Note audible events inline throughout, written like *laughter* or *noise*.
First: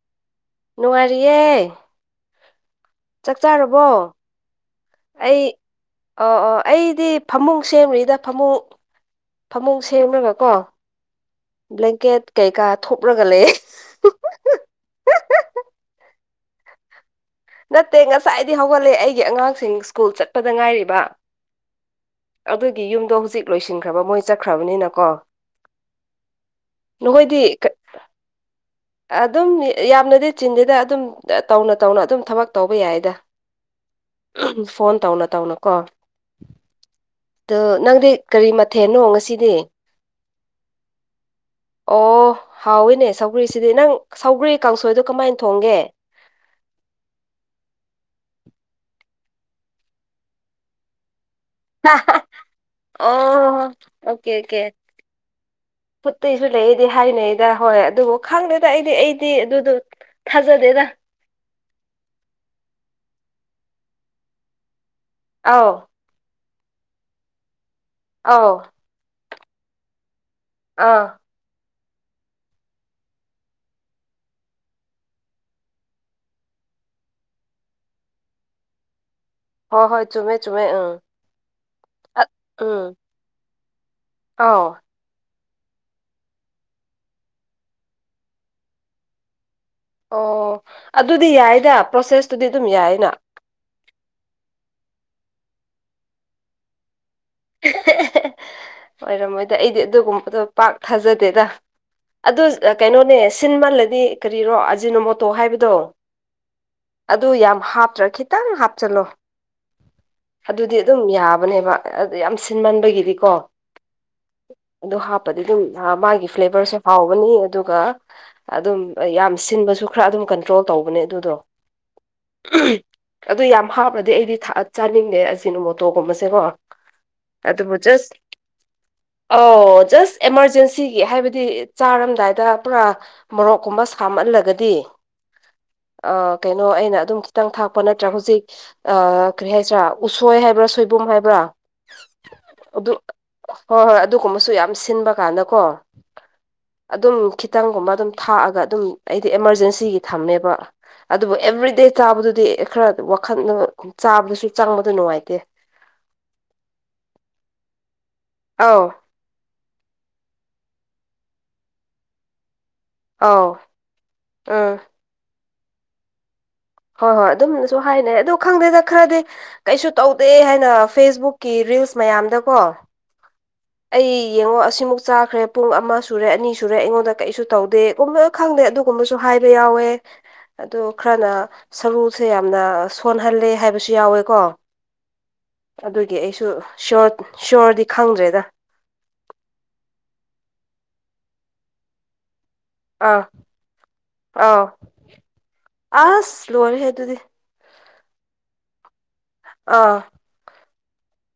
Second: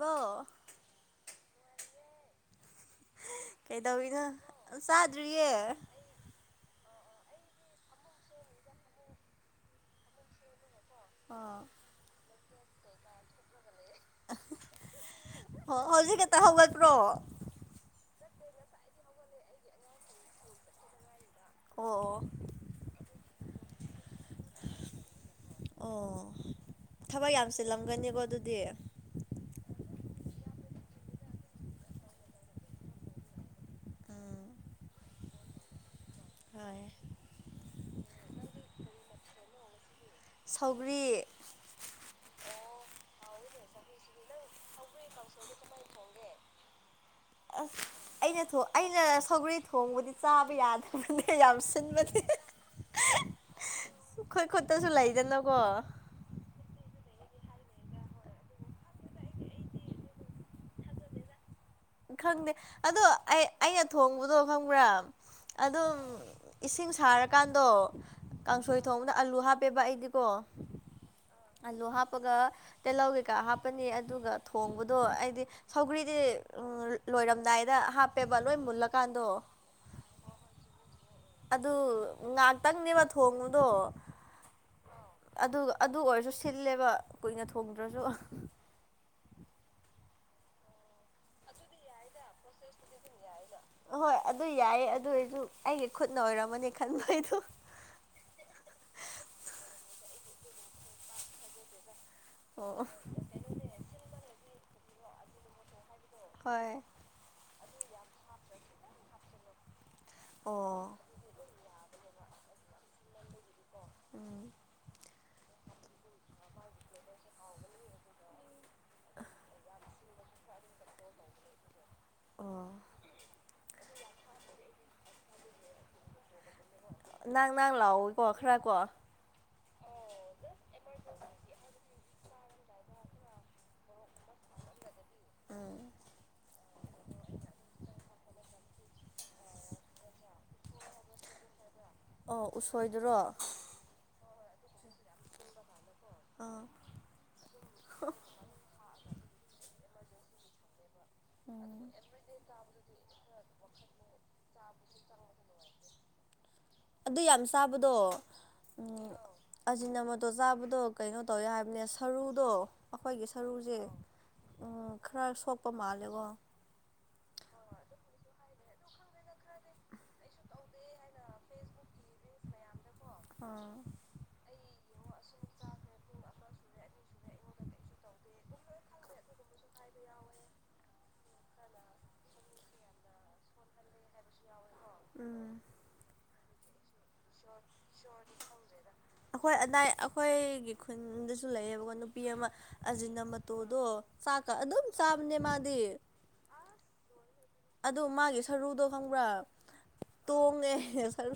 ꯂꯣ ꯅꯨꯡꯉꯥꯢꯔꯤꯌꯦ ꯀꯩꯗꯧꯔꯤꯅꯣ ꯑ ꯆꯥꯗ꯭ꯔꯤꯌꯦ ꯑꯩ ꯑꯣ ꯑꯣ ꯑꯩꯗꯤ ꯐꯃꯨꯡ ꯁꯦꯝꯔꯤꯗ ꯐꯃꯨꯡ ꯐꯃꯨꯡ ꯁꯦꯝꯔꯒ ꯀꯣ ꯑꯥ ꯕ꯭ꯂꯦꯡꯀꯦꯠ ꯀꯩꯀꯥ ꯊꯨꯞꯔꯒ ꯂꯩꯑꯦ ꯍꯣ ꯍꯧꯖꯤꯛ ꯈꯛꯇ ꯍꯧꯒꯠꯄ꯭ꯔꯣ ꯅꯠꯇꯦ ꯉꯁꯥꯏꯗꯩ ꯍꯧꯒꯠꯂꯦ ꯑꯩꯒꯤ ꯑꯉꯥꯡꯁꯤꯡ ꯁ꯭ꯀꯨꯜ ꯆꯠꯄꯗ ꯉꯥꯏꯔꯤꯕ ꯑꯣ ꯑꯣ ꯑꯗꯨꯒꯤ ꯌꯨꯝꯗꯣ ꯍꯧꯖꯤꯛ ꯂꯣꯏꯁꯤꯟꯈ꯭ꯔꯕ ꯃꯣꯏ ꯆꯠꯈ꯭ꯔꯕꯅꯤꯅꯀꯣ ꯑꯣ ꯊꯕꯛ ꯅꯈꯣꯏꯗꯤ ꯌꯥꯝ ꯆꯤꯜꯂꯝꯒꯅꯤꯀꯣ ꯗꯨꯗꯤ ꯑꯗꯨꯝ ꯌꯥꯝꯅꯗꯤ ꯆꯤꯟꯗꯦꯗ ꯑꯗꯨꯝ ꯇꯧꯅ ꯇꯧꯅ ꯑꯗꯨꯝ ꯊꯕꯛ ꯇꯧꯕ ꯌꯥꯏꯗ ꯐꯣꯟ ꯇꯧꯅ ꯇꯧꯅ ꯀꯣ ꯍꯥꯏꯌ‌ꯦ ꯗꯣ ꯅꯪꯗꯤ ꯀꯔꯤ ꯃꯊꯦꯜꯅꯣ ꯉꯁꯤꯗꯤ ꯁꯧꯒ꯭ꯔꯤ ꯑꯣ ꯍꯥꯎꯋꯤꯅꯦ ꯁꯧꯒ꯭ꯔꯤꯁꯤꯗꯤ ꯅꯪ ꯁꯧꯒ꯭ꯔꯤ ꯀꯥꯡꯁꯣꯏꯗꯣ ꯀꯃꯥꯏꯅ ꯊꯣꯡꯒꯦ ꯑꯁ ꯑꯩꯅ ꯊꯣ ꯑꯩꯅ ꯁꯧꯒ꯭ꯔꯩ ꯊꯣꯡꯕꯗꯤ ꯆꯥꯕ ꯌꯥꯗꯕꯅꯦ ꯌꯥꯝ ꯍꯥ ꯁꯤꯟꯕꯗꯤ ꯑꯣ ꯑꯣꯀꯦ ꯈꯣꯏ ꯑꯣꯀꯦ ꯈꯨꯠꯇꯁꯨ ꯂꯩꯗꯅꯀꯣ ꯈꯨꯠꯇꯩꯁꯨ ꯂꯩꯌ‌ꯦꯗꯤ ꯍꯥꯏꯅꯩꯗ ꯍꯣꯏ ꯑꯗꯨꯕꯨ ꯈꯪꯗꯦꯗ ꯑꯩꯗꯤ ꯑꯩꯗꯤ ꯑꯗꯨꯗꯣ ꯊꯥꯖꯗꯦꯗ ꯈꯪꯗꯦ ꯑꯗꯣ ꯑꯩ ꯑꯩꯅ ꯊꯣꯡꯕꯗꯣ ꯈꯪꯕ꯭ꯔꯥ ꯑꯧ ꯑꯗꯨꯝ ꯏꯁꯤꯡ ꯁꯥꯔꯀꯥꯟꯗꯣ ꯑꯧ ꯀꯥꯡꯁꯣꯏ ꯊꯣꯡꯕꯗ ꯑꯂꯨ ꯍꯥꯞꯄꯦꯕ ꯑꯩꯗꯤꯀꯣ ꯑꯥ ꯑꯂꯨ ꯍꯥꯞꯄꯒ ꯇꯤꯜꯍꯧ ꯀꯩꯀꯥ ꯍꯥꯞꯄꯅꯤ ꯑꯗꯨꯒ ꯊꯣꯡꯕꯗꯣ ꯑꯩꯗꯤ ꯁꯧꯒ꯭ꯔꯤꯗꯤ ꯎꯝ ꯂꯣꯏꯔꯝꯗꯥꯏꯗ ꯍꯥꯞꯄꯦꯕ ꯂꯣꯏ ꯃꯨꯜꯂꯀꯥꯟꯗꯣ ꯍꯣꯏ ꯍꯣꯏ ꯆꯨꯝꯃꯦ ꯆꯨꯝꯃꯦ ꯑꯥ ꯑꯗꯨ ꯉꯥꯛꯇꯪꯅꯦꯕ ꯊꯣꯡꯕꯗꯣ ꯑꯥꯎ ꯑꯗꯨ ꯑꯗꯨ ꯑꯣꯏꯔꯁꯨ ꯁꯤꯜꯂꯦꯕ ꯀꯨꯏꯅ ꯊꯣꯡꯗ꯭ꯔꯁꯨ *inaudible* ꯑꯣ ꯑꯗꯨꯗꯤ ꯌꯥꯏꯗ ꯄ꯭ꯔꯣꯁꯦꯁꯇꯨꯗꯤ ꯑꯗꯨꯝ ꯌꯥꯏꯅ ꯍꯣꯏ ꯑꯗꯨ ꯌꯥꯏꯌꯦ ꯑꯗꯨ ꯑꯣꯏꯁꯨ ꯑꯩꯒꯤ ꯈꯨꯠꯅ ꯑꯣꯏꯔꯝꯃꯅꯤ ꯈꯟꯕ ꯑꯩꯗꯣ *unintelligible* ꯑꯣꯏꯔꯝꯃꯣꯏꯗ ꯑꯩꯗꯤ ꯑꯗꯨꯒꯨꯝꯕꯗꯣ ꯄꯥꯛ ꯊꯥꯖꯗꯦꯗ ꯑꯗꯨ ꯑꯣ ꯀꯩꯅꯣꯅꯦ ꯁꯤꯟꯃꯜꯂꯗꯤ ꯀꯔꯤꯔꯣ ꯑꯖꯤꯅꯣꯃꯣꯇꯣ ꯍꯥꯏꯕꯗꯣ ꯍꯣꯏ ꯑꯗꯨ ꯌꯥꯝ ꯍꯥꯞꯇ꯭ꯔꯥ ꯈꯤꯇꯪ ꯍꯥꯞꯆꯤꯜꯂꯣ ꯑꯣ ꯑꯗꯨꯗꯤ ꯑꯗꯨꯝ ꯌꯥꯕꯅꯦꯕ ꯑꯗꯨ ꯌꯥꯝ ꯁꯤꯟꯃꯟꯕꯒꯤꯗꯤꯀꯣ ꯑꯗꯨ ꯍꯥꯞꯄꯗꯤ ꯑꯗꯨꯝ ꯃꯥꯒꯤ ꯐ꯭ꯂꯦꯕꯔꯁꯦ ꯍꯥꯎꯒꯅꯤ ꯑꯗꯨꯒ ꯑꯗꯨꯝ ꯌꯥꯝ ꯁꯤꯟꯕꯁꯨ ꯈꯔ ꯑꯗꯨꯝ ꯀꯟꯇ꯭ꯔꯣꯜ ꯇꯧꯕꯅꯦ ꯑꯗꯨꯗꯣ ꯑꯣ *unintelligible* ꯑꯗꯨ ꯌꯥꯝ ꯍꯥꯞꯂꯗꯤ ꯑꯩꯗꯤ ꯊ ꯆꯥꯅꯤꯡꯗꯦ ꯑꯖꯤꯅꯣꯃꯣꯇꯣ ꯒꯨꯝꯕꯁꯦꯀꯣ ꯅꯥꯡ ꯅꯥꯡ ꯂꯥꯎꯋꯤꯀꯣ ꯈꯔ ꯀꯣ ꯑꯧ ꯖꯁ ꯑꯦꯃꯥꯔꯖꯦꯟꯁꯤꯒꯤ ꯍꯥꯏꯕꯗꯤ ꯆꯥꯔꯝꯗꯥꯏꯗ ꯄꯨꯔꯥ ꯃꯣꯔꯣꯛꯀꯨꯝꯕ ꯁꯥꯝꯍꯜꯂꯒꯗꯤ ꯑꯥ ꯀꯩꯅꯣ ꯑꯩꯅ ꯑꯗꯨꯝ ꯈꯤꯇꯪ ꯊꯥꯛꯄ ꯅꯠꯇ꯭ꯔꯥ ꯍꯧꯖꯤꯛ ꯑꯥ ꯀꯔꯤ ꯍꯥꯏꯁꯤꯔꯥ ꯎꯁꯣꯏ ꯍꯥꯏꯕ꯭ꯔꯥ ꯁꯣꯏꯕꯨꯝ ꯍꯥꯏꯕ꯭ꯔꯥ ꯑꯣ ꯑꯗꯨ ꯎꯁꯣꯏꯗꯨꯔꯣ ꯍꯣꯏ ꯍꯣꯏ ꯑꯗꯨꯒꯨꯝꯕꯁꯨ ꯌꯥꯝ ꯁꯤꯟꯕ ꯀꯥꯟꯗꯀꯣ ꯑꯥ ꯑꯗꯨꯝ ꯈꯤꯇꯪꯒꯨꯝꯕ ꯑꯗꯨꯝ ꯊꯥꯛꯑꯒ ꯑꯗꯨꯝ ꯑꯩꯗꯤ ꯑꯦꯃꯔꯖꯦꯟꯁꯤꯒꯤ ꯊꯝꯃꯦꯕ ꯑꯗꯨꯕꯨ ꯑꯦꯚ꯭ꯔꯤꯗꯦ ꯆꯥꯕꯗꯨꯗꯤ ꯈꯔ ꯋꯥꯈꯟꯗꯣ ꯆꯥꯕꯗꯁꯨ ꯆꯪꯕꯗ ꯅꯨꯡꯉꯥꯏꯇꯦ ꯑꯗꯨ ꯌꯥꯝ ꯆꯥꯕꯗꯣ ꯑꯧ ꯎꯝ ꯑꯖꯤꯅ ꯃꯣꯇꯣ ꯆꯥꯕꯗꯣ ꯀꯩꯅꯣ ꯇꯧꯋꯦ ꯍꯥꯏꯕꯅꯦ ꯁꯔꯨꯗꯣ ꯑꯈꯣꯏꯒꯤ ꯑꯧ ꯁꯔꯨꯁꯦ ꯎꯝ ꯈꯔ ꯁꯣꯛꯄ ꯃꯥꯜꯂꯦꯀꯣ ꯍꯣꯏ ꯍꯣꯏ ꯑꯗꯨꯝꯅꯁꯨ ꯍꯥꯏꯅꯩ ꯑꯗꯨ ꯈꯪꯗꯦꯗ ꯈꯔꯗꯤ ꯀꯩꯁꯨ ꯇꯧꯗꯦ ꯍꯥꯏꯅ ꯐꯦꯁꯕꯨꯛꯀꯤ ꯔꯤꯜꯁ ꯃꯌꯥꯝꯗꯀꯣ ꯑꯥ ꯑꯩ ꯌꯦꯡꯉꯣ ꯑꯁꯤꯃꯨꯛ ꯆꯥꯈ꯭ꯔꯦ ꯄꯨꯡ ꯑꯃ ꯁꯨꯔꯦ ꯑꯅꯤ ꯁꯨꯔꯦ ꯑꯩꯉꯣꯟꯗ ꯀꯩꯁꯨ ꯇꯧꯗꯦ *unintelligible* ꯈꯪꯗꯦ ꯑꯗꯨꯒꯨꯝꯕꯁꯨ ꯍꯥꯏꯕ ꯌꯥꯎꯋꯦ ꯑꯗꯣ ꯈꯔꯅ ꯁꯔꯨꯁꯦ ꯌꯥꯝꯅ ꯁꯣꯟꯍꯜꯂꯦ ꯍꯥꯏꯕꯁꯨ ꯌꯥꯎꯋꯦꯀꯣ ꯎꯝ ꯑꯗꯨꯒꯤ ꯑꯩꯁꯨ ꯁꯌꯣꯔ ꯁꯌꯣꯔꯗꯤ ꯈꯪꯗ꯭ꯔꯦꯗ ꯑꯩꯈꯣꯏ ꯑꯗꯥꯏ ꯑꯩꯈꯣꯏꯒꯤ ꯈꯨꯟꯗꯁꯨ ꯂꯩꯌꯦꯕꯀꯣ ꯅꯨꯄꯤ ꯑꯃ ꯑꯖꯤꯅ ꯑꯥ ꯃꯇꯣꯗꯣ ꯆꯥꯛꯀ ꯑꯥꯎ ꯑꯗꯨꯝ ꯆꯥꯕꯅꯦ ꯃꯥꯗꯤ ꯑꯁ ꯂꯣꯏꯔꯦꯍꯦ ꯑꯗꯨꯗꯤ ꯑꯗꯣ ꯃꯥꯒꯤ ꯁꯔꯨꯗꯣ ꯈꯪꯕ꯭ꯔꯥ ꯑꯥ ꯇꯣꯡꯉꯦ ꯁꯔꯨ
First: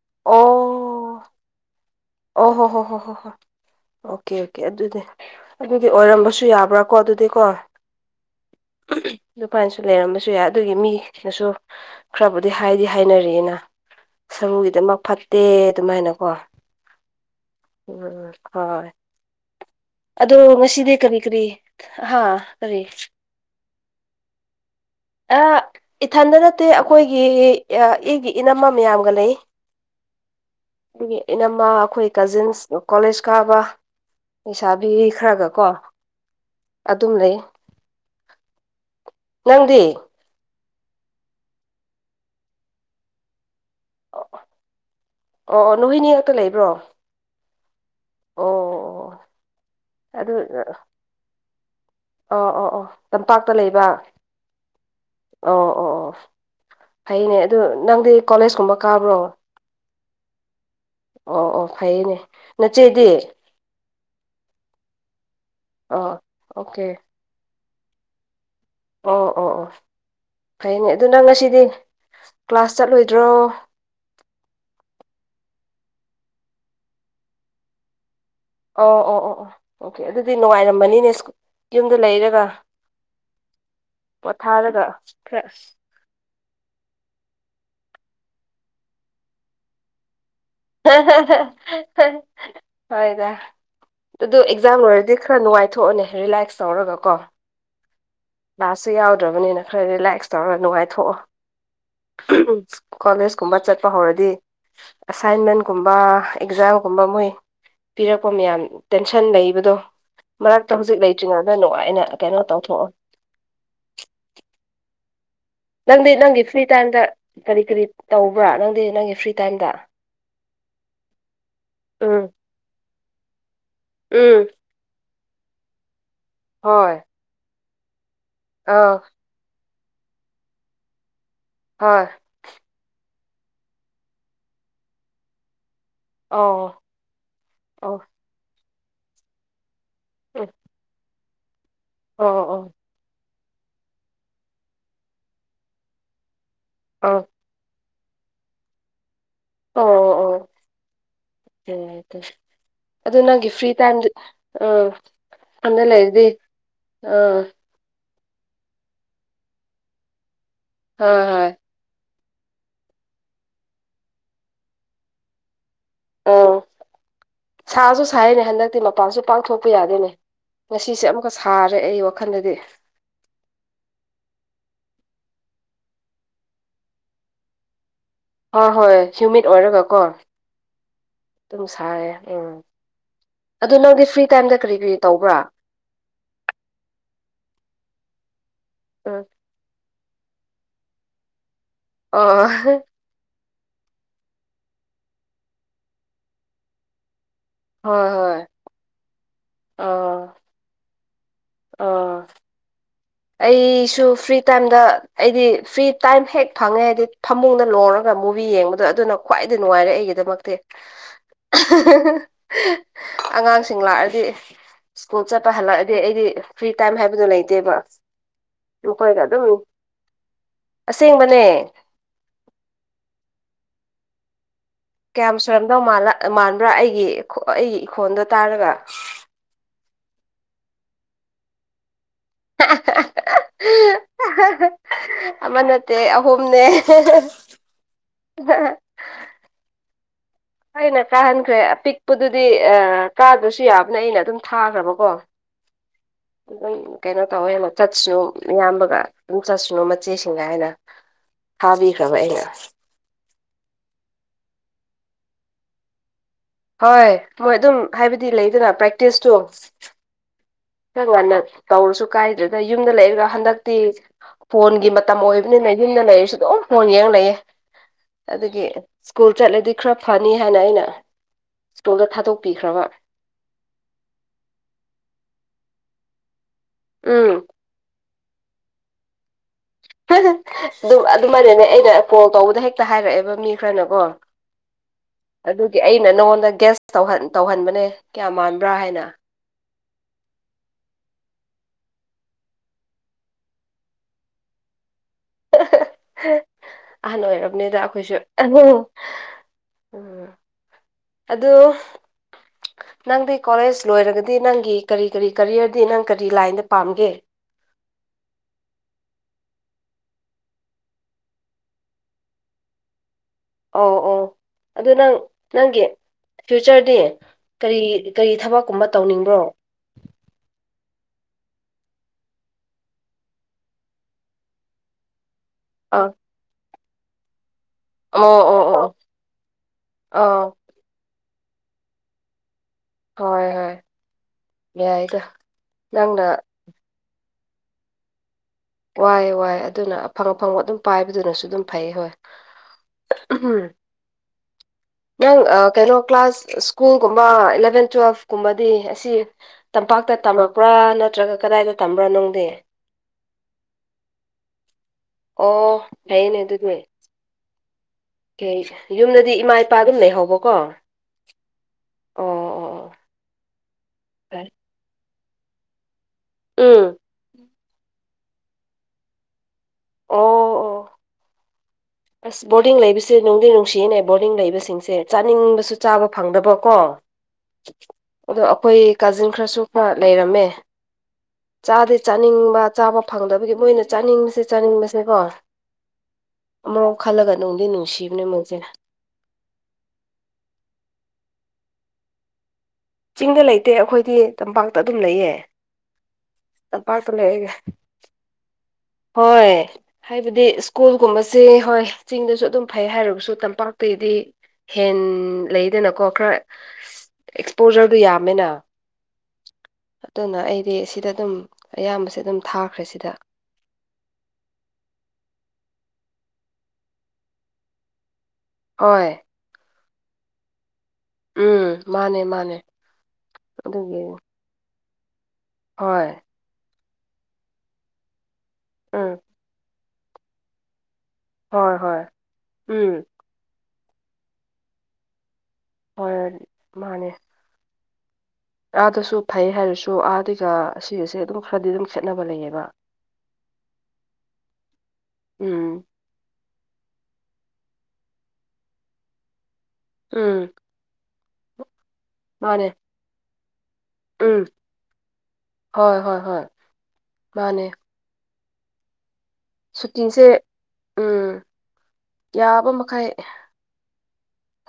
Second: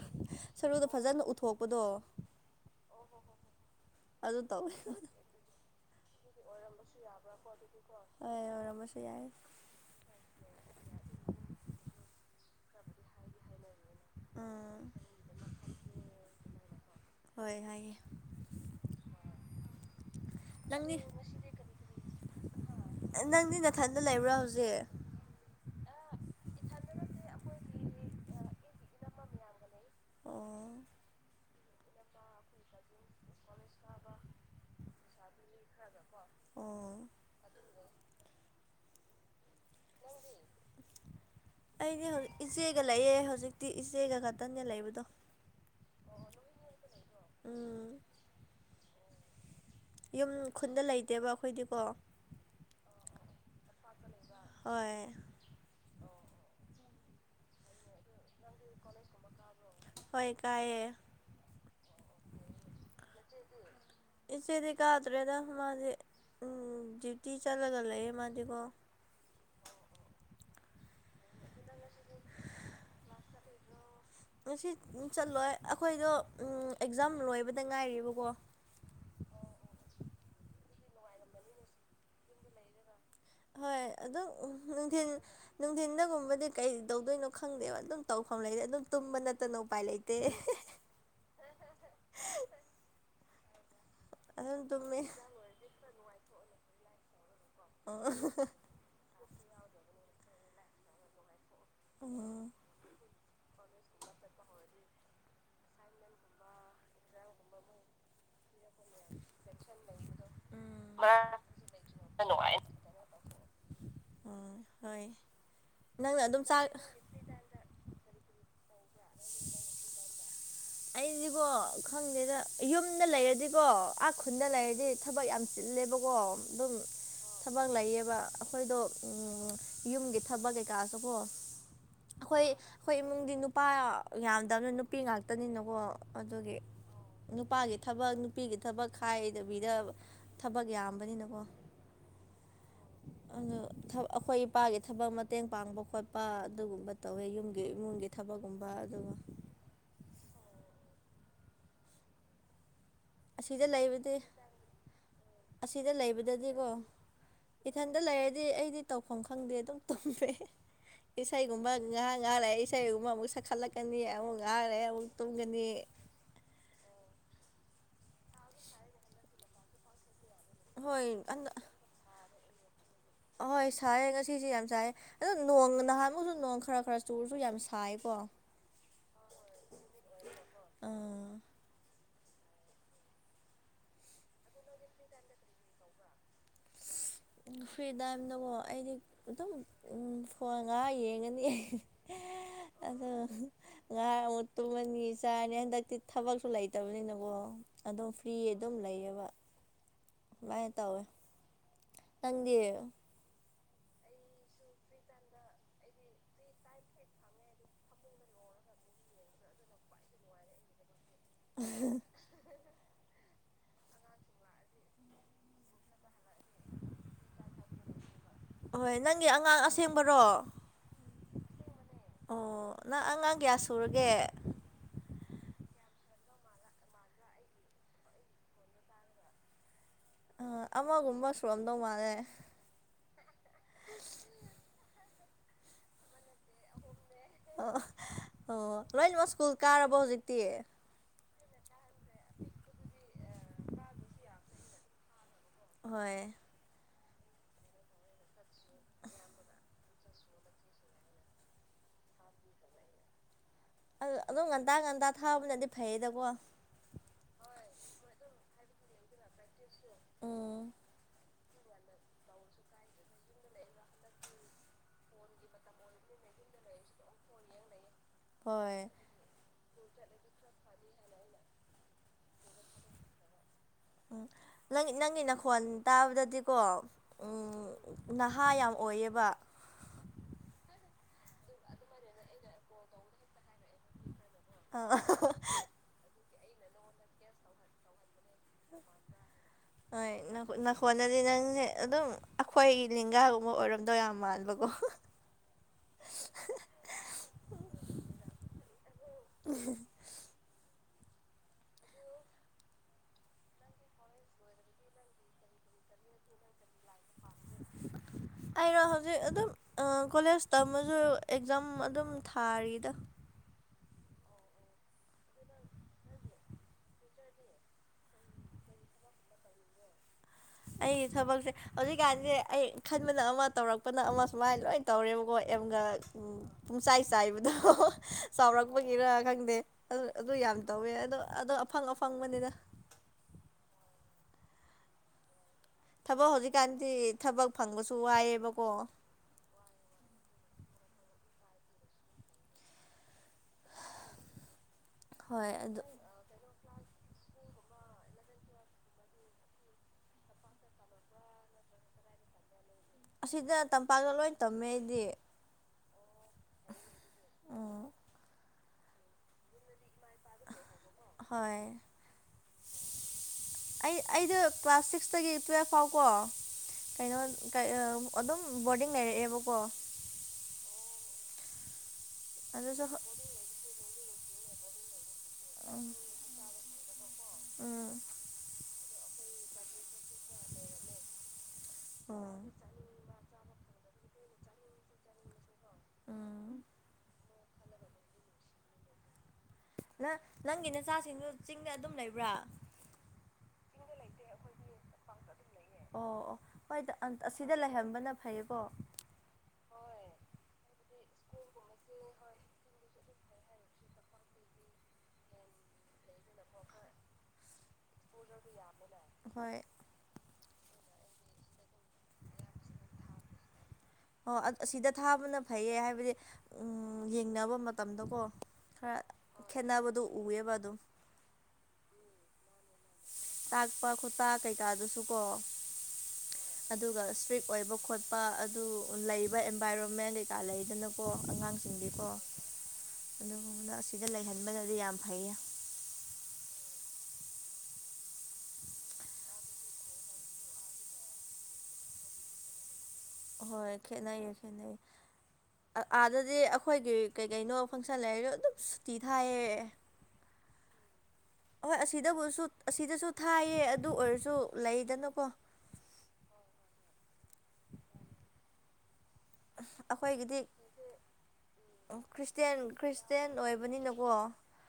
ꯁꯔꯨꯗꯣ ꯐꯥꯖꯅ ꯑꯣ ꯎꯠꯊꯣꯛꯄꯗꯣ ꯑꯣ ꯍꯣ ꯍꯣ ꯍꯣ ꯍꯣ ꯍꯣ ꯑꯣꯀꯦ ꯑꯗꯨ ꯑꯣꯀꯦ ꯇꯧꯋꯦ ꯑꯗꯨꯅꯦ ꯑꯗꯨꯒꯤ ꯑꯣꯏꯔꯝꯕꯁꯨ ꯌꯥꯕ꯭ꯔꯥꯀꯣ ꯑꯗꯨꯗꯤꯀꯣ ꯍꯣꯏ ꯑꯣꯏꯔꯝꯕꯁꯨ ꯌꯥꯏ *unintelligible* ꯂꯩꯔꯝꯝꯕꯁꯨ ꯌꯥꯏ ꯑꯗꯨꯒꯤ ꯃꯤꯁꯤꯡꯅꯁꯨ ꯈꯔꯕꯨꯗꯤ ꯍꯥꯏꯗꯤ ꯍꯥꯏꯅꯔꯤꯑꯅ ꯎꯝ ꯁꯔꯨꯒꯤꯗꯃꯛ ꯐꯠꯇꯦ ꯑꯗꯨꯃꯥꯏꯅꯀꯣ ꯍꯣꯏ ꯍꯥꯏꯌꯦ ꯎꯝ ꯍꯣꯏ ꯑꯗꯣ ꯉꯁꯤꯗꯤ ꯅꯪꯗꯤ ꯀꯔꯤ ꯀꯔꯤ ꯍꯥ ꯀꯔꯤ ꯅꯪꯗꯤ ꯅꯊꯟꯗ ꯂꯩꯕ꯭ꯔꯥ ꯍꯧꯖꯤꯛ ꯑ ꯏꯊꯟꯗ ꯅꯠꯇꯦ ꯑꯩꯈꯣꯏꯒꯤ ꯑ ꯏꯒꯤ ꯏꯅꯝꯃ ꯃꯌꯥꯝꯒ ꯂꯩ ꯑꯣ ꯑꯗꯨꯒꯤ ꯏꯅꯝꯃꯥ ꯑꯩꯈꯣꯏ ꯀꯖꯤꯟꯁ ꯀꯣꯂꯦꯖ ꯀꯥꯕ ꯂꯩꯁꯥꯕꯤ ꯈꯔꯒꯀꯣ ꯑꯣ ꯑꯗꯨꯝ ꯂꯩ ꯅꯪꯗꯤ *inaudible* ꯑꯩꯗꯤ ꯍꯧꯖꯤꯛ ꯏꯆꯦꯒ ꯂꯩꯌꯦ ꯍꯧꯖꯤꯛꯇꯤ ꯏꯆꯦꯒ ꯈꯛꯇꯅꯦ ꯂꯩꯕꯗꯣ ꯑꯣ ꯑꯣ ꯅꯣꯍꯣꯏꯅꯤꯈꯛꯇ ꯂꯩꯕ꯭ꯔꯣ ꯎꯝ ꯑꯣ ꯑꯣ ꯌꯨꯝ ꯈꯨꯟꯗ ꯂꯩꯇꯦꯕ ꯑꯩꯈꯣꯏꯗꯤꯀꯣ ꯑ ꯑꯣ ꯑꯣ ꯇꯝꯄꯥꯛꯇ ꯂꯩꯕ ꯍꯣꯏ ꯑꯣ ꯑꯣ ꯑꯣ ꯐꯩꯅꯦ ꯑꯗꯨ ꯅꯪꯗꯤ ꯀꯣꯂꯦꯖꯀꯨꯝꯕ ꯀꯥꯕ꯭ꯔꯣ ꯥꯏꯅꯤꯀꯥꯏꯌꯦ ꯑꯣ ꯑꯣ ꯐꯩꯌꯦꯅꯦ ꯅꯆꯦꯗꯤ ꯏꯆꯦꯗꯤ ꯀꯥꯇꯔꯦꯗ ꯃꯥꯗꯤ ꯑꯣ ꯎꯝ ꯑꯣꯀꯦ ꯗꯨꯏꯇꯤ ꯇꯤ ꯆꯂꯒ ꯂꯩꯌꯦ ꯃꯥꯗꯤꯀꯣ ꯑꯣ ꯑꯣ ꯑꯣ ꯐꯩꯅꯦ ꯑꯗꯨ ꯅꯪ ꯉꯁꯤꯗꯤ ꯀ꯭ꯂꯥꯁ ꯆꯠꯂꯣꯏꯗ꯭ꯔꯣ ꯉꯁꯤ ꯆꯠꯂꯣꯏ ꯑꯩꯈꯣꯏꯗꯣ ꯎꯝ ꯑꯦꯛꯖꯥꯝ ꯂꯣꯏꯕꯗ ꯉꯥꯏꯔꯤꯕꯀꯣ ꯑꯣ ꯑꯣ ꯑꯣ ꯑꯣ ꯑꯣꯀꯦ ꯑꯗꯨꯗꯤ ꯅꯨꯡꯉꯥꯏꯔꯃꯅꯤꯅꯦ ꯌꯨꯝꯗ ꯂꯩꯔꯒ ꯍꯣꯏ ꯑꯗꯨ ꯄꯣꯊꯥꯔꯒ ꯅꯨꯡꯊꯤꯟ ꯈꯔ ꯅꯨꯡꯊꯤꯟꯗꯒꯨꯝꯕꯗꯤ ꯀꯩꯗꯧꯗꯣꯏꯅꯣ ꯈꯪꯗꯦꯕ ꯑꯗꯨꯝ ꯇꯧꯐꯝ ꯂꯩꯇꯦ ꯑꯗꯨꯝ ꯇꯨꯝꯕ ꯅꯠꯇꯅ ꯎꯄꯥꯏ ꯂꯩꯇꯦ ꯍꯣꯏꯗꯥ ꯑꯗꯨ ꯑꯗꯨꯝ ꯑꯦꯛꯖꯥꯝ ꯇꯨꯝꯃꯦ ꯂꯣꯏꯔꯗꯤ ꯈꯔ ꯅꯨꯡꯉꯥꯏꯊꯣꯛꯑꯣꯅꯦ ꯔꯤꯂꯦꯛꯁ ꯇꯧꯔꯒ ꯀꯣ *unintelligible* ꯀ꯭ꯂꯥꯁꯁꯨ ꯌꯥꯎꯗ꯭ꯔꯕꯅꯤꯅ ꯈꯔ ꯔꯤꯂꯦꯛꯁ ꯇꯧꯔꯒ ꯅꯨꯡꯉꯥꯏꯊꯣꯛꯑꯣ ꯎꯝ ꯀꯣꯂꯦꯖ ꯀꯨꯝꯕ ꯆꯠꯄ ꯍꯧꯔꯗꯤ ꯑꯁꯥꯏꯟꯃꯦꯟ ꯀꯨꯝꯕ ꯑꯦꯛꯖꯥꯝꯒꯨꯝꯕ ꯃꯣꯏ ꯄꯤꯔꯛꯄ ꯃꯌꯥꯝ ꯇꯦꯟꯁꯟ ꯂꯩꯕꯗꯣ ꯃꯔꯛꯇ ꯍꯧꯖꯤꯛ ꯃꯔꯛꯇ ꯂꯩꯇ꯭ꯔꯤꯉꯩꯗ ꯅꯨꯡꯉꯥꯏꯅ ꯀꯩꯅꯣ ꯇꯧꯊꯣꯛꯑꯣ ꯑ ꯍꯣꯏ ꯅꯪꯗꯤ ꯅꯪꯅ ꯅꯪꯒꯤ ꯑꯗꯨꯝ ꯐ꯭ꯔꯤ ꯆꯥꯛ ꯇꯥꯏꯝꯗ ꯀꯔꯤ ꯀꯔꯤ ꯇꯧꯕ꯭ꯔꯥ ꯅꯪꯗꯤ ꯅꯪꯒꯤ ꯐ꯭ꯔꯤ ꯇꯥꯏꯝꯗ ꯑꯩꯗꯤꯀꯣ ꯎꯝ ꯈꯪꯗꯦꯗ ꯌꯨꯝꯗ ꯂꯩꯔꯗꯤꯀꯣ ꯑꯥ ꯎꯝ ꯈꯨꯟꯗ ꯂꯩꯔꯗꯤ ꯊꯕꯛ ꯌꯥꯝ ꯆꯤꯜꯂꯦꯕꯀꯣ ꯑꯗꯨꯝ ꯍꯣꯏ ꯊꯕꯛ ꯂꯩꯌꯦꯕ ꯑꯩꯈꯣꯏꯗꯣ ꯑꯥ ꯎꯝ ꯌꯨꯝꯒꯤ ꯊꯕꯛ ꯀꯩꯀꯥꯁꯨꯀꯣ ꯍꯣꯏ ꯑꯩꯈꯣꯏ ꯑꯩꯈꯣꯏ ꯏꯃꯨꯡꯗꯤ ꯅꯨꯄꯥ ꯌꯥꯝꯗꯕ ꯅꯨꯄꯤ ꯉꯥꯛꯇꯅꯤꯅꯀꯣ ꯑꯗꯨꯒꯤ ꯑꯧ ꯅꯨꯄꯥꯒꯤ ꯑꯧ ꯊꯕꯛ ꯅꯨꯄꯤꯒꯤ ꯊꯕꯛ ꯈꯥꯏꯗꯕꯤꯗ ꯎꯝ ꯊꯕꯛ ꯌꯥꯝꯕꯅꯤꯅꯀꯣ ꯑꯣ ꯑꯣ ꯑꯗꯨ ꯊꯥ ꯑꯩꯈꯣꯏ ꯏꯄꯥꯒꯤ ꯊꯕꯛ ꯃꯇꯦꯡ ꯄꯥꯡꯕ ꯈꯣꯠꯄ ꯄꯥ ꯑꯗꯨꯒꯨꯝꯕ ꯑꯥ ꯇꯧꯋꯦ ꯌꯨꯝꯒꯤ ꯏꯃꯨꯡꯒꯤ ꯊꯕꯛꯀꯨꯝꯕ ꯑꯗꯨꯒ ꯑꯣ ꯑꯣ *unintelligible* ꯑꯗꯨ ꯅꯪꯒꯤ ꯑꯁꯤꯗ ꯐ꯭ꯔꯤ ꯇꯥꯏꯝꯗ ꯂꯩꯕꯗꯤ ꯑꯥ ꯅꯊꯟꯗ ꯂꯩꯔꯗꯤ ꯑꯥ ꯏꯊꯟꯗ ꯂꯩꯔꯗꯤ ꯑꯩꯗꯤ ꯇꯧꯐꯝ ꯈꯪꯗꯦ ꯑꯗꯨꯝ ꯇꯨꯝꯃꯦ ꯍꯣꯏ ꯍꯣꯏ ꯏꯁꯩꯒꯨꯝꯕ ꯉꯥꯏꯍꯥꯛ ꯉꯥꯏꯍꯥꯛ ꯂꯩꯔ ꯏꯁꯩꯒꯨꯝꯕ ꯑꯃꯨꯛ ꯁꯛꯀꯠꯂꯛꯀꯅꯤ ꯑꯃꯨꯛ ꯉꯥꯏꯍꯥꯛ ꯂꯩꯔ ꯑꯃꯨꯛ ꯇꯨꯝꯒꯅꯤ ꯑꯥ ꯁꯥꯖꯨ ꯁꯥꯏꯌꯦꯅꯦ ꯍꯟꯗꯛꯇꯤ ꯃꯄꯥꯟꯁꯨ ꯄꯥꯛ ꯊꯣꯛꯄ ꯌꯥꯗꯦꯅꯦ ꯉꯁꯤꯁꯦ ꯍꯣꯏ ꯑꯃꯨꯛꯀ ꯁꯥꯔꯦ ꯑꯩ ꯋꯥꯈꯜꯗꯗꯤ ꯑꯣꯍꯣꯏ ꯁꯥꯏ ꯉꯁꯤꯖꯤ ꯌꯥꯝ ꯁꯥꯏ ꯑꯗꯣ ꯅꯣꯡ ꯅꯍꯥꯟꯃꯨꯛꯁꯨ ꯅꯣꯡ ꯈꯔ ꯈꯔ ꯆꯨꯔꯁꯨ ꯌꯥꯝ ꯁꯥꯏꯀꯣ ꯍꯣꯏ ꯍꯣꯏ ꯍ꯭ꯌꯨꯃꯤꯠ ꯑꯣꯏꯔꯒꯀꯣ ꯑꯥ ꯑꯗꯨꯝ ꯁꯥꯔꯦ ꯎꯝ ꯑꯗꯨ ꯅꯪꯗꯤ ꯐ꯭ꯔꯤ ꯇꯥꯏꯝꯗ ꯀꯔꯤ ꯀꯔꯤ ꯇꯧꯕ꯭ꯔꯥ ꯁꯤ ꯐ꯭ꯔꯤ ꯇꯥꯏꯝꯗꯀꯣ ꯑꯩꯗꯤ ꯎꯝ ꯑꯗꯨꯝ ꯎꯝ ꯐꯣꯟ ꯉꯍꯥꯛ ꯌꯦꯡꯉꯅꯤ ꯑꯍꯥ ꯑꯣ ꯑꯥ ꯑꯗꯨ ꯉꯥꯏꯍꯥꯛ ꯑꯃꯨꯛ ꯇꯨꯝꯃꯅꯤ ꯆꯥꯔꯅꯤ ꯍꯟꯗꯛꯇꯤ ꯊꯕꯛꯁꯨ ꯂꯩꯇꯕꯅꯤꯅꯀꯣ ꯑꯗꯨ ꯐ꯭ꯔꯤ ꯑꯗꯨꯝ ꯂꯩꯌꯦꯕ ꯑꯥ ꯃꯥꯏꯅ ꯇꯧꯋꯦ ꯅꯪꯗꯤ ꯑꯩꯁꯨ ꯐ꯭ꯔꯤ ꯇꯥꯏꯝꯗ ꯑꯩꯗꯤ ꯐ꯭ꯔꯤ ꯇꯥꯏꯝ ꯍꯦꯛ ꯐꯪꯉꯦ ꯗꯤ ꯐꯃꯨꯡꯗ ꯂꯣꯏꯔꯒ ꯃꯨꯚꯤ ꯌꯦꯡꯕ ꯗ ꯑꯗꯨꯅ ꯈ꯭ꯋꯥꯏꯗꯒꯤ ꯅꯨꯡꯉꯥꯏꯔꯦ ꯑꯩꯒꯤꯗꯃꯛꯇꯤ *inaudible* ꯑꯍꯥ ꯍꯥ ꯍꯥ ꯍꯥ ꯍꯥ ꯑꯉꯥꯡꯁꯤꯡ ꯂꯥꯛꯑꯗꯤ ꯁ꯭ꯀꯨꯜ ꯆꯠꯄ ꯍꯜꯂꯛꯑꯗꯤ ꯑꯩꯗꯤ ꯐ꯭ꯔꯤ ꯇꯥꯏꯝ ꯍꯥꯏꯕꯗꯣ ꯂꯩꯇꯦꯕ ꯑꯍꯣꯏ ꯃꯈꯣꯏꯒ ꯅꯪꯒꯤ ꯑꯗꯨꯝ ꯑꯉꯥꯡ ꯑꯁꯦꯡꯕꯔꯣ ꯑꯁꯦꯡꯕꯅꯦ ꯑꯣ ꯅꯪ ꯑꯉꯥꯡ ꯀꯌꯥ ꯁꯨꯔꯒꯦ ꯀꯌꯥꯝ ꯁꯨꯔꯝꯗꯧ ꯃꯥꯜꯂ ꯃꯥꯟꯕ꯭ꯔꯥ ꯑꯩꯒꯤ ꯈꯣꯟ ꯑꯩꯒꯤ ꯏꯈꯣꯟꯗ ꯇꯥꯔꯒ ꯑꯥ ꯑꯃꯒꯨꯝꯕ ꯁꯨꯔꯝꯗꯧ ꯃꯥꯜꯂꯦ ꯍꯥ ꯍꯥ ꯍ ꯑꯍꯥ ꯍ ꯑꯃ ꯅꯠ ꯇꯦ ꯑꯍꯨꯝꯨꯅꯦ ꯑꯍꯥ ꯑꯣ ꯍꯥ ꯑꯣ ꯂꯣꯏꯅꯃꯛ ꯁ꯭ꯀꯨꯜ ꯀꯥꯔꯕꯣ ꯍꯧꯖꯤꯛꯇꯤ ꯂꯣꯏꯅ ꯀꯥꯍꯟꯈ꯭ꯔꯦ ꯑꯄꯤꯛꯄꯗꯨꯗꯤ ꯑꯥ ꯀꯥꯗ꯭ꯔꯖꯨ ꯌꯥꯕꯅꯦ ꯑꯩꯅ ꯑꯗꯨꯝ ꯊꯥꯒ꯭ꯔꯕꯀꯣ ꯍꯣꯏ ꯑꯗꯨꯝ ꯀꯩꯅꯣ ꯇꯧꯋꯦ ꯆꯠꯁꯅꯨ ꯃꯌꯥꯝꯕꯒ ꯑꯗꯨꯝ ꯆꯠꯁꯅꯨ ꯃꯥ ꯆꯦꯁꯤꯡꯒ ꯍꯥꯏꯅ ꯊꯥꯕꯤꯈ꯭ꯔꯕ ꯑꯩꯅ ꯑꯥ ꯑꯗꯨꯝ ꯉꯟꯇꯥ ꯉꯟꯇꯥ ꯊꯥꯕꯅꯗꯤ ꯐꯩꯌꯦꯗꯀꯣ ꯍꯣꯏ ꯃꯣꯏ ꯑꯗꯨꯝ ꯍꯥꯏꯕꯗꯤ ꯂꯩꯗꯅ ꯄ꯭ꯔꯦꯛꯇꯤꯁꯇꯣ ꯎꯨꯝ ꯈꯤꯇꯪ ꯉꯟꯅ ꯇꯧꯔꯁꯨ ꯀꯥꯏꯗ꯭ꯔꯦꯗ ꯌꯨꯝꯗ ꯂꯩꯔꯒ ꯍꯟꯗꯛꯇꯤ ꯐꯣꯟꯒꯤ ꯃꯇꯝ ꯑꯣꯏꯕꯅꯤꯅ ꯌꯨꯝꯗ ꯂꯩꯔꯁꯨ ꯑꯗꯨꯝ ꯐꯣꯟ ꯌꯦꯡ ꯂꯩꯌꯦ ꯑꯗꯨꯒꯤ ꯍꯣꯏ ꯁ꯭ꯀꯨꯜ ꯆꯠꯂꯗꯤ ꯈꯔ ꯐꯅꯤ ꯍꯥꯏꯅ ꯑꯩꯅ ꯁ꯭ꯀꯨꯜꯗ ꯊꯥꯗꯣꯛꯄꯤꯈ꯭ꯔꯕ ꯎꯝ ꯅꯪꯒꯤ ꯅꯪꯒꯤ ꯅꯈꯣꯟ ꯇꯥꯕꯗꯗꯤꯀꯣ ꯎꯝ ꯅꯍꯥ ꯌꯥꯝ ꯑꯣꯏꯌꯦꯕ ꯍꯟ ꯑꯗꯨꯝ ꯑꯗꯨꯃꯥꯏꯅꯅꯦ ꯑꯩꯅ ꯀꯣꯜ ꯇꯧꯕꯗ ꯍꯦꯛꯇ ꯍꯥꯏꯔꯛꯑꯦꯕ ꯃꯤ ꯈ꯭ꯔꯅꯀꯣ ꯑ ꯑꯗꯨꯝ ꯑꯩꯅ ꯅꯉꯣꯟꯗ ꯒꯦꯁ ꯇꯧꯍꯟ ꯇꯧꯍꯟꯕꯅꯦ ꯀꯌꯥ ꯃꯥꯟꯕ꯭ꯔꯥ ꯍꯥꯏꯅ *inaudible* ꯍꯣꯏ ꯅꯈꯣ ꯅꯈꯣꯟꯗꯗꯤ ꯅꯪꯁꯦ ꯑꯗꯨꯝ ꯑꯩꯈꯣꯏꯒꯤ ꯂꯦꯡꯒꯥꯒꯨꯝꯕ ꯑꯣꯏꯔꯝꯗꯧ ꯌꯥꯝ ꯃꯥꯟꯕꯀꯣ ꯑꯍꯥ ꯍꯥ ꯍꯥ ꯑꯍꯟ ꯑꯣꯏꯔꯕꯅꯤꯗ ꯑꯩꯈꯣꯏꯁꯨ ꯑꯍꯝ ꯑꯗꯨ ꯅꯪꯗꯤ ꯀꯣꯂꯦꯖ ꯂꯣꯏꯔꯒꯗꯤ ꯅꯪꯒꯤ ꯀꯔꯤ ꯀꯔꯤ ꯀ꯭ꯔꯔꯤꯌꯔꯗꯤ ꯅꯪ ꯀꯔꯤ ꯂꯥꯏꯟꯗ ꯄꯥꯝꯒꯦ *inaudible* ꯑꯩꯔꯣ ꯍꯧꯖꯤꯛ ꯑꯗꯨꯝ ꯀꯣꯂꯦꯖ ꯇꯝꯃꯖꯨ ꯑꯦꯛꯖꯥꯝ ꯑꯗꯨꯝ ꯊꯥꯔꯤꯗ ꯑꯧ ꯑꯧ ꯑꯗꯨ ꯅꯪ ꯅꯪꯒꯤ ꯐ꯭ꯌꯨꯆꯔꯗꯤ ꯀꯔꯤ ꯀꯔꯤ ꯊꯕꯛꯀꯨꯝꯕ ꯇꯧꯅꯤꯡꯕ꯭ꯔꯣ ꯑꯩ ꯊꯕꯛꯁꯦ ꯍꯧꯖꯤꯛꯀꯥꯟꯁꯦ ꯑꯩ ꯈꯟꯕꯅ ꯑꯃ ꯇꯧꯔꯛꯄꯅ ꯑꯃ ꯁꯨꯃꯥꯏꯅ ꯂꯣꯏ ꯇꯧꯔꯦꯕꯀꯣ ꯑꯦꯝꯒꯥ ꯑꯥ ꯄꯨꯝꯆꯥꯏ ꯆꯥꯏꯕꯗꯣ ꯑꯣ ꯑꯣ ꯑꯣ ꯑꯣ ꯆꯥꯎꯔꯛꯄꯒꯤꯔ ꯈꯪꯗꯦ ꯑꯗꯨ ꯑꯗꯨ ꯑꯥ ꯌꯥꯝ ꯇꯧꯋꯦ ꯑꯗꯣ ꯑꯐꯪ ꯑꯐꯪ ꯕꯅꯤꯗ ꯍꯣꯏ ꯍꯣꯏ ꯌꯥꯏꯗ ꯅꯪꯅ ꯊꯕꯛ ꯍꯧꯖꯤꯛꯀꯥꯟꯗꯤ ꯊꯕꯛ ꯐꯪꯕꯁꯨ ꯋꯥꯌꯦꯕ ꯀꯣ ꯋꯥꯏ ꯋꯥꯏ ꯑꯗꯨꯅ ꯑꯐꯪ ꯑꯐꯪꯕ ꯑꯗꯨꯝ ꯄꯥꯏꯕꯗꯨꯅꯁꯨ ꯑꯗꯨꯝ ꯐꯩ ꯍꯣꯏ ꯑꯍꯝ ꯅꯪ ꯍꯣꯏ ꯑꯗꯨ ꯀꯩꯅꯣ ꯀ꯭ꯂꯥꯁ ꯁ꯭ꯀꯨꯜꯒꯨꯝꯕ ꯏꯂꯚꯦꯟ ꯇꯨꯋꯦꯜꯐ ꯀꯨꯝꯕꯗꯤ ꯑꯁꯤ ꯇꯝꯄꯥꯛꯇ ꯇꯝꯂꯛꯄ꯭ꯔꯥ ꯅꯠꯇ꯭ꯔꯒ ꯀꯗꯥꯏꯗ ꯇꯝꯕ꯭ꯔꯥ ꯅꯪꯗꯤ ꯑꯁꯤꯗ ꯇꯝꯄꯥꯛꯇ ꯂꯣꯏ ꯇꯝꯃꯦ ꯑꯩꯗꯤ ꯑꯣ ꯐꯌꯦꯅꯦ ꯑꯗꯨꯗꯤ ꯎꯝ ꯀꯩ ꯌꯨꯝꯗꯗꯤ ꯏꯃꯥ ꯏꯄꯥ ꯑꯗꯨꯝ ꯂꯩꯍꯧꯕꯀꯣ ꯍꯣꯏ ꯑꯣ ꯑꯣ ꯑꯩ ꯑꯩꯗꯨ ꯐꯩ ꯀ꯭ꯂꯥꯁ ꯁꯤꯛꯁꯇꯒꯤ ꯇꯨꯋꯦꯜꯐ ꯐꯥꯎꯀꯣ ꯎꯝ ꯀꯩꯅꯣ ꯀꯩ ꯑꯗꯨꯝ ꯕꯣꯔꯗꯤꯡ ꯂꯩꯔꯛꯑꯦꯕꯀꯣ ꯑꯣ ꯑꯣ ꯑꯁ ꯕꯣꯔꯗꯤꯡ ꯑꯗꯨꯁꯨ ꯂꯩꯕꯁꯦ ꯅꯨꯡꯗꯤ ꯅꯨꯡꯁꯤꯅꯦ ꯕꯣꯔꯗꯤꯡ ꯂꯩꯕꯁꯤꯡꯁꯦ ꯆꯥꯅꯤꯡꯕꯁꯨ ꯎꯝ ꯆꯥꯕ ꯐꯪꯗꯕꯀꯣ ꯎꯝ ꯑꯗꯣ ꯑꯈꯣꯏ ꯀꯥꯖꯤꯟ ꯈꯔꯁꯨ ꯈꯔ ꯂꯩꯔꯝꯃꯦ ꯆꯥꯗꯤ ꯆꯥꯅꯤꯡꯕ ꯆꯥꯕ ꯐꯪꯗꯕꯒꯤ ꯃꯣꯏꯅ ꯆꯥꯅꯤꯡꯕꯁꯦ ꯆꯥꯅꯤꯡꯕꯁꯦꯀꯣ ꯎꯝ ꯑꯃꯨꯃꯨꯛ ꯈꯜꯂꯒ ꯅꯨꯡꯗꯤ ꯅꯨꯡꯁꯤꯕꯅꯦ ꯃꯣꯢꯖꯦ ꯅꯪ ꯅꯪꯒꯤ ꯅꯆꯥꯁꯤꯡꯗꯨ ꯆꯤꯡꯗ ꯑꯗꯨꯝ ꯂꯩꯕ꯭ꯔꯥ ꯆꯤꯡꯗ ꯂꯩꯇꯦ ꯑꯈꯣꯏꯗꯤ ꯇꯝꯄꯥꯛꯇ ꯑꯗꯨꯝ ꯂꯩꯌꯦ ꯑꯣ ꯑꯣ ꯍꯣꯏꯗ ꯇꯝꯄꯥꯛꯇ ꯑꯪ ꯂꯩꯔꯒ ꯑꯁꯤꯗ ꯂꯩꯍꯟꯕꯅ ꯐꯩꯌꯦꯀꯣ ꯍꯣꯏ ꯍꯥꯏꯕꯗꯤ ꯁ꯭ꯀꯨꯜꯒꯨꯝꯕꯁꯦ ꯍꯣꯏ ꯆꯤꯡꯗꯁꯨ ꯑꯗꯨꯝ ꯐꯩ ꯍꯥꯏꯔꯨꯕꯁꯨ ꯇꯝꯄꯥꯛꯇꯩꯗꯤ ꯍꯦꯟ ꯂꯦ ꯗꯥꯅꯀꯣ ꯈꯔ ꯑꯦꯛꯁꯄꯣꯖꯔ ꯗꯣ ꯌꯥꯝꯃꯦꯅ ꯍꯣꯏ ꯑꯗꯨꯅ ꯑꯩꯗꯤ ꯁꯤꯗ ꯗꯨꯝ ꯑꯌꯥꯝꯕꯁꯦ ꯑꯗꯨꯝ ꯊꯥꯈ꯭ꯔꯦ ꯁꯤꯗ ꯍꯣ ꯑ ꯑꯁꯤꯗ ꯊꯥꯕꯅ ꯐꯩꯌꯦ ꯍꯥꯏꯕꯗꯤ ꯎꯝ ꯌꯦꯡꯅꯕ ꯃꯇꯝꯗꯀꯣ ꯈꯔ ꯍꯣꯏ ꯈꯦꯠꯅꯕꯗꯣ ꯎꯌꯦꯕ ꯑꯗꯨꯝ ꯎꯝ ꯃꯥꯅꯦ ꯃꯥꯅꯦ ꯇꯥꯛꯄ ꯑꯗꯨꯒꯤ ꯈꯣꯠꯄ ꯀꯩꯀꯥꯗꯨꯁꯨ ꯀꯣ ꯍꯣꯏ ꯑꯗꯨꯒ ꯏꯁꯇ꯭ꯔꯤꯛ ꯑꯣꯏꯕ ꯈꯣꯠꯄ ꯑꯗꯨ ꯎꯝ ꯂꯩꯕ ꯏꯟꯚꯥꯏꯔꯣꯟꯃꯦꯟ ꯀꯩꯀꯥ ꯂꯩꯗꯅ ꯀꯣ ꯍꯣꯏ ꯍꯣꯏ ꯑꯉꯥꯡꯁꯤꯡꯗꯤꯀꯣ ꯎꯝ ꯑꯗꯨꯒꯨꯝꯕꯗ ꯑꯁꯤꯗ ꯂꯩꯍꯟꯕꯅꯗꯤ ꯌꯥꯝ ꯐꯩꯌꯦ ꯍꯣꯏ ꯃꯥꯟꯅꯦ ꯑꯥꯗꯁꯨ ꯐꯩꯌꯦ ꯍꯥꯏꯔꯁꯨ ꯑꯥꯗꯤꯒ ꯑꯁꯤꯒꯁꯦ ꯑꯗꯨꯝ ꯈꯔꯗꯤ ꯗꯨꯝ ꯈꯦꯠꯅꯕ ꯂꯩꯌꯦꯕ ꯍꯣꯏ ꯈꯦꯠꯅꯩꯌꯦ ꯈꯦꯠꯅꯩꯌ‌ꯦ ꯎꯝ ꯑ ꯑꯥ ꯗꯗꯤ ꯑꯈꯣꯏꯒꯤ ꯀꯩ ꯀꯩꯅꯣ ꯐꯪꯁꯟ ꯂꯩꯔꯁꯨ ꯑꯗꯨꯝ ꯁꯨꯇꯤ ꯊꯥꯏꯌꯦ ꯑꯝ ꯍꯣꯏ ꯑꯁꯤꯗꯕꯨꯁꯨ ꯑꯁꯤꯗꯁꯨ ꯊꯥꯏꯌꯦ ꯑꯗꯨ ꯑꯣꯏꯔꯁꯨ ꯎꯝ ꯂꯩꯗꯅꯀꯣ ꯍꯣꯏ ꯍꯣꯏ ꯍꯣꯏ ꯃꯥꯟꯅꯦ ꯁꯨꯇꯤꯁꯦ ꯎꯝ ꯈ꯭ꯔꯤꯁꯇ꯭ꯌꯟ ꯌꯥꯕ ꯃꯈꯩ ꯈ꯭ꯔꯤꯁꯇ꯭ꯌꯟ ꯑꯣꯏꯕꯅꯤꯅꯀꯣ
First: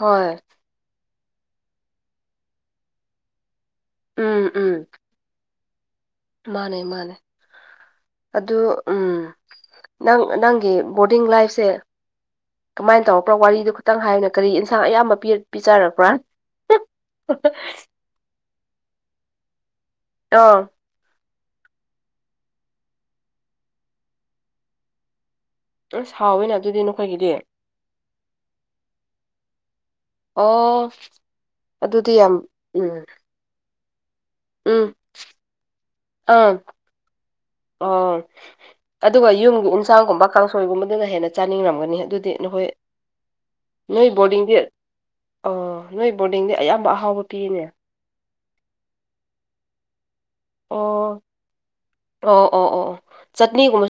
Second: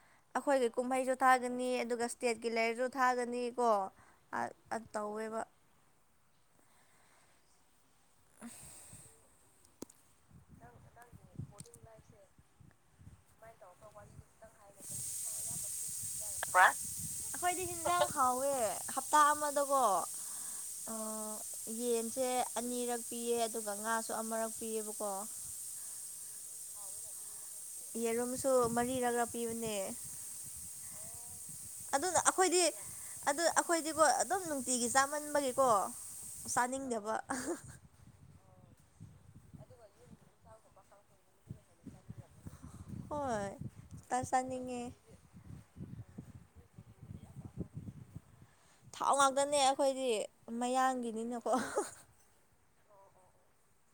ꯍꯣꯏ ꯑꯈꯣꯏꯒꯤ ꯀꯨꯝꯍꯩꯁꯨ ꯊꯥꯒꯅꯤ ꯑꯗꯨꯒ ꯁ꯭ꯇꯦꯠꯀꯤ ꯂꯩꯥꯏꯔꯁꯨ ꯊꯥꯒꯅꯤꯀꯣ ꯑ ꯑ ꯇꯧꯋꯦꯕ ꯃꯥꯟꯅꯦ ꯃꯥꯟꯅꯦ ꯑꯗꯨ ꯎꯝ ꯅꯪ ꯅꯪꯒꯤ ꯕꯣꯔꯗꯤꯡ ꯂꯥꯏꯐꯁꯦ ꯀꯃꯥꯏꯅ ꯇꯧꯔꯛꯄ꯭ꯔꯥ ꯋꯥꯔꯤꯗꯨ ꯈꯤꯇꯪ ꯍꯥꯏꯌꯨꯅ ꯀꯔꯤ ꯏꯟꯁꯥꯡ ꯑꯌꯥꯝꯕ ꯄꯤꯔꯛ ꯄꯤꯖꯔꯛꯄ꯭ꯔꯥ ꯑꯈꯣꯏꯗꯤ ꯍꯤꯟꯖꯥꯡ ꯍꯥꯎꯋꯦ ꯍꯞꯇꯥ ꯑꯃꯗꯀꯣ *unintelligible* ꯑꯣ ꯌꯦꯟꯁꯦ ꯑꯅꯤꯔꯛ ꯄꯤꯌꯦ ꯑꯗꯨꯒ ꯉꯥꯁꯨ ꯑꯃꯔꯛ ꯄꯤꯌꯦꯕꯀꯣ ꯑꯁ ꯍꯥꯎꯋꯦꯅ ꯑꯗꯨꯗꯤ ꯅꯈꯣꯏꯒꯤꯗꯤ ꯌꯦꯔꯨꯝꯁꯨ ꯃꯔꯤꯔꯛꯔ ꯄꯤꯕꯅꯦ ꯑꯣ ꯑꯗꯨꯗꯤ ꯑꯗꯨꯅ ꯌꯥꯝ ꯑꯩꯈꯣꯏꯗꯤ ꯎꯝ ꯑꯗꯨ ꯑꯈꯣꯏꯗꯤꯀꯣ ꯑꯗꯨꯝ ꯅꯨꯡꯇꯤꯒꯤ ꯎꯝ ꯆꯥꯃꯟꯕꯒꯤꯀꯣ ꯆꯥꯅꯤꯡꯗꯕ ꯑꯣ ꯑꯗꯨꯒ ꯌꯨꯝꯒꯤ ꯏꯟꯁꯥꯡꯒꯨꯝꯕ ꯀꯥꯡꯁꯣꯏꯒꯨꯝꯕꯗꯨꯅ ꯍꯦꯟꯅ ꯆꯥꯅꯤꯡꯔꯝꯒꯅꯤ ꯑꯗꯨꯗꯤ ꯅꯈꯣꯏ ꯍꯣꯏ ꯅꯣꯏ ꯕꯣꯔꯗꯤꯡꯗꯤ ꯆꯥꯅꯤꯡꯉꯦ ꯑꯣ ꯅꯣꯏ ꯕꯣꯔꯗꯤꯡꯗꯤ ꯑꯌꯥꯝꯕ ꯑꯍꯥꯎꯕ ꯄꯤꯌꯦꯅꯦ ꯊꯥꯎ ꯉꯥꯛꯇꯅꯦ ꯑꯈꯣꯏꯗꯤ ꯑꯣ ꯃꯌꯥꯡꯒꯤꯅꯤꯅꯀꯣ ꯑꯣ ꯑꯣ ꯑꯣ ꯆꯥꯠꯅꯤꯒꯨꯝꯕ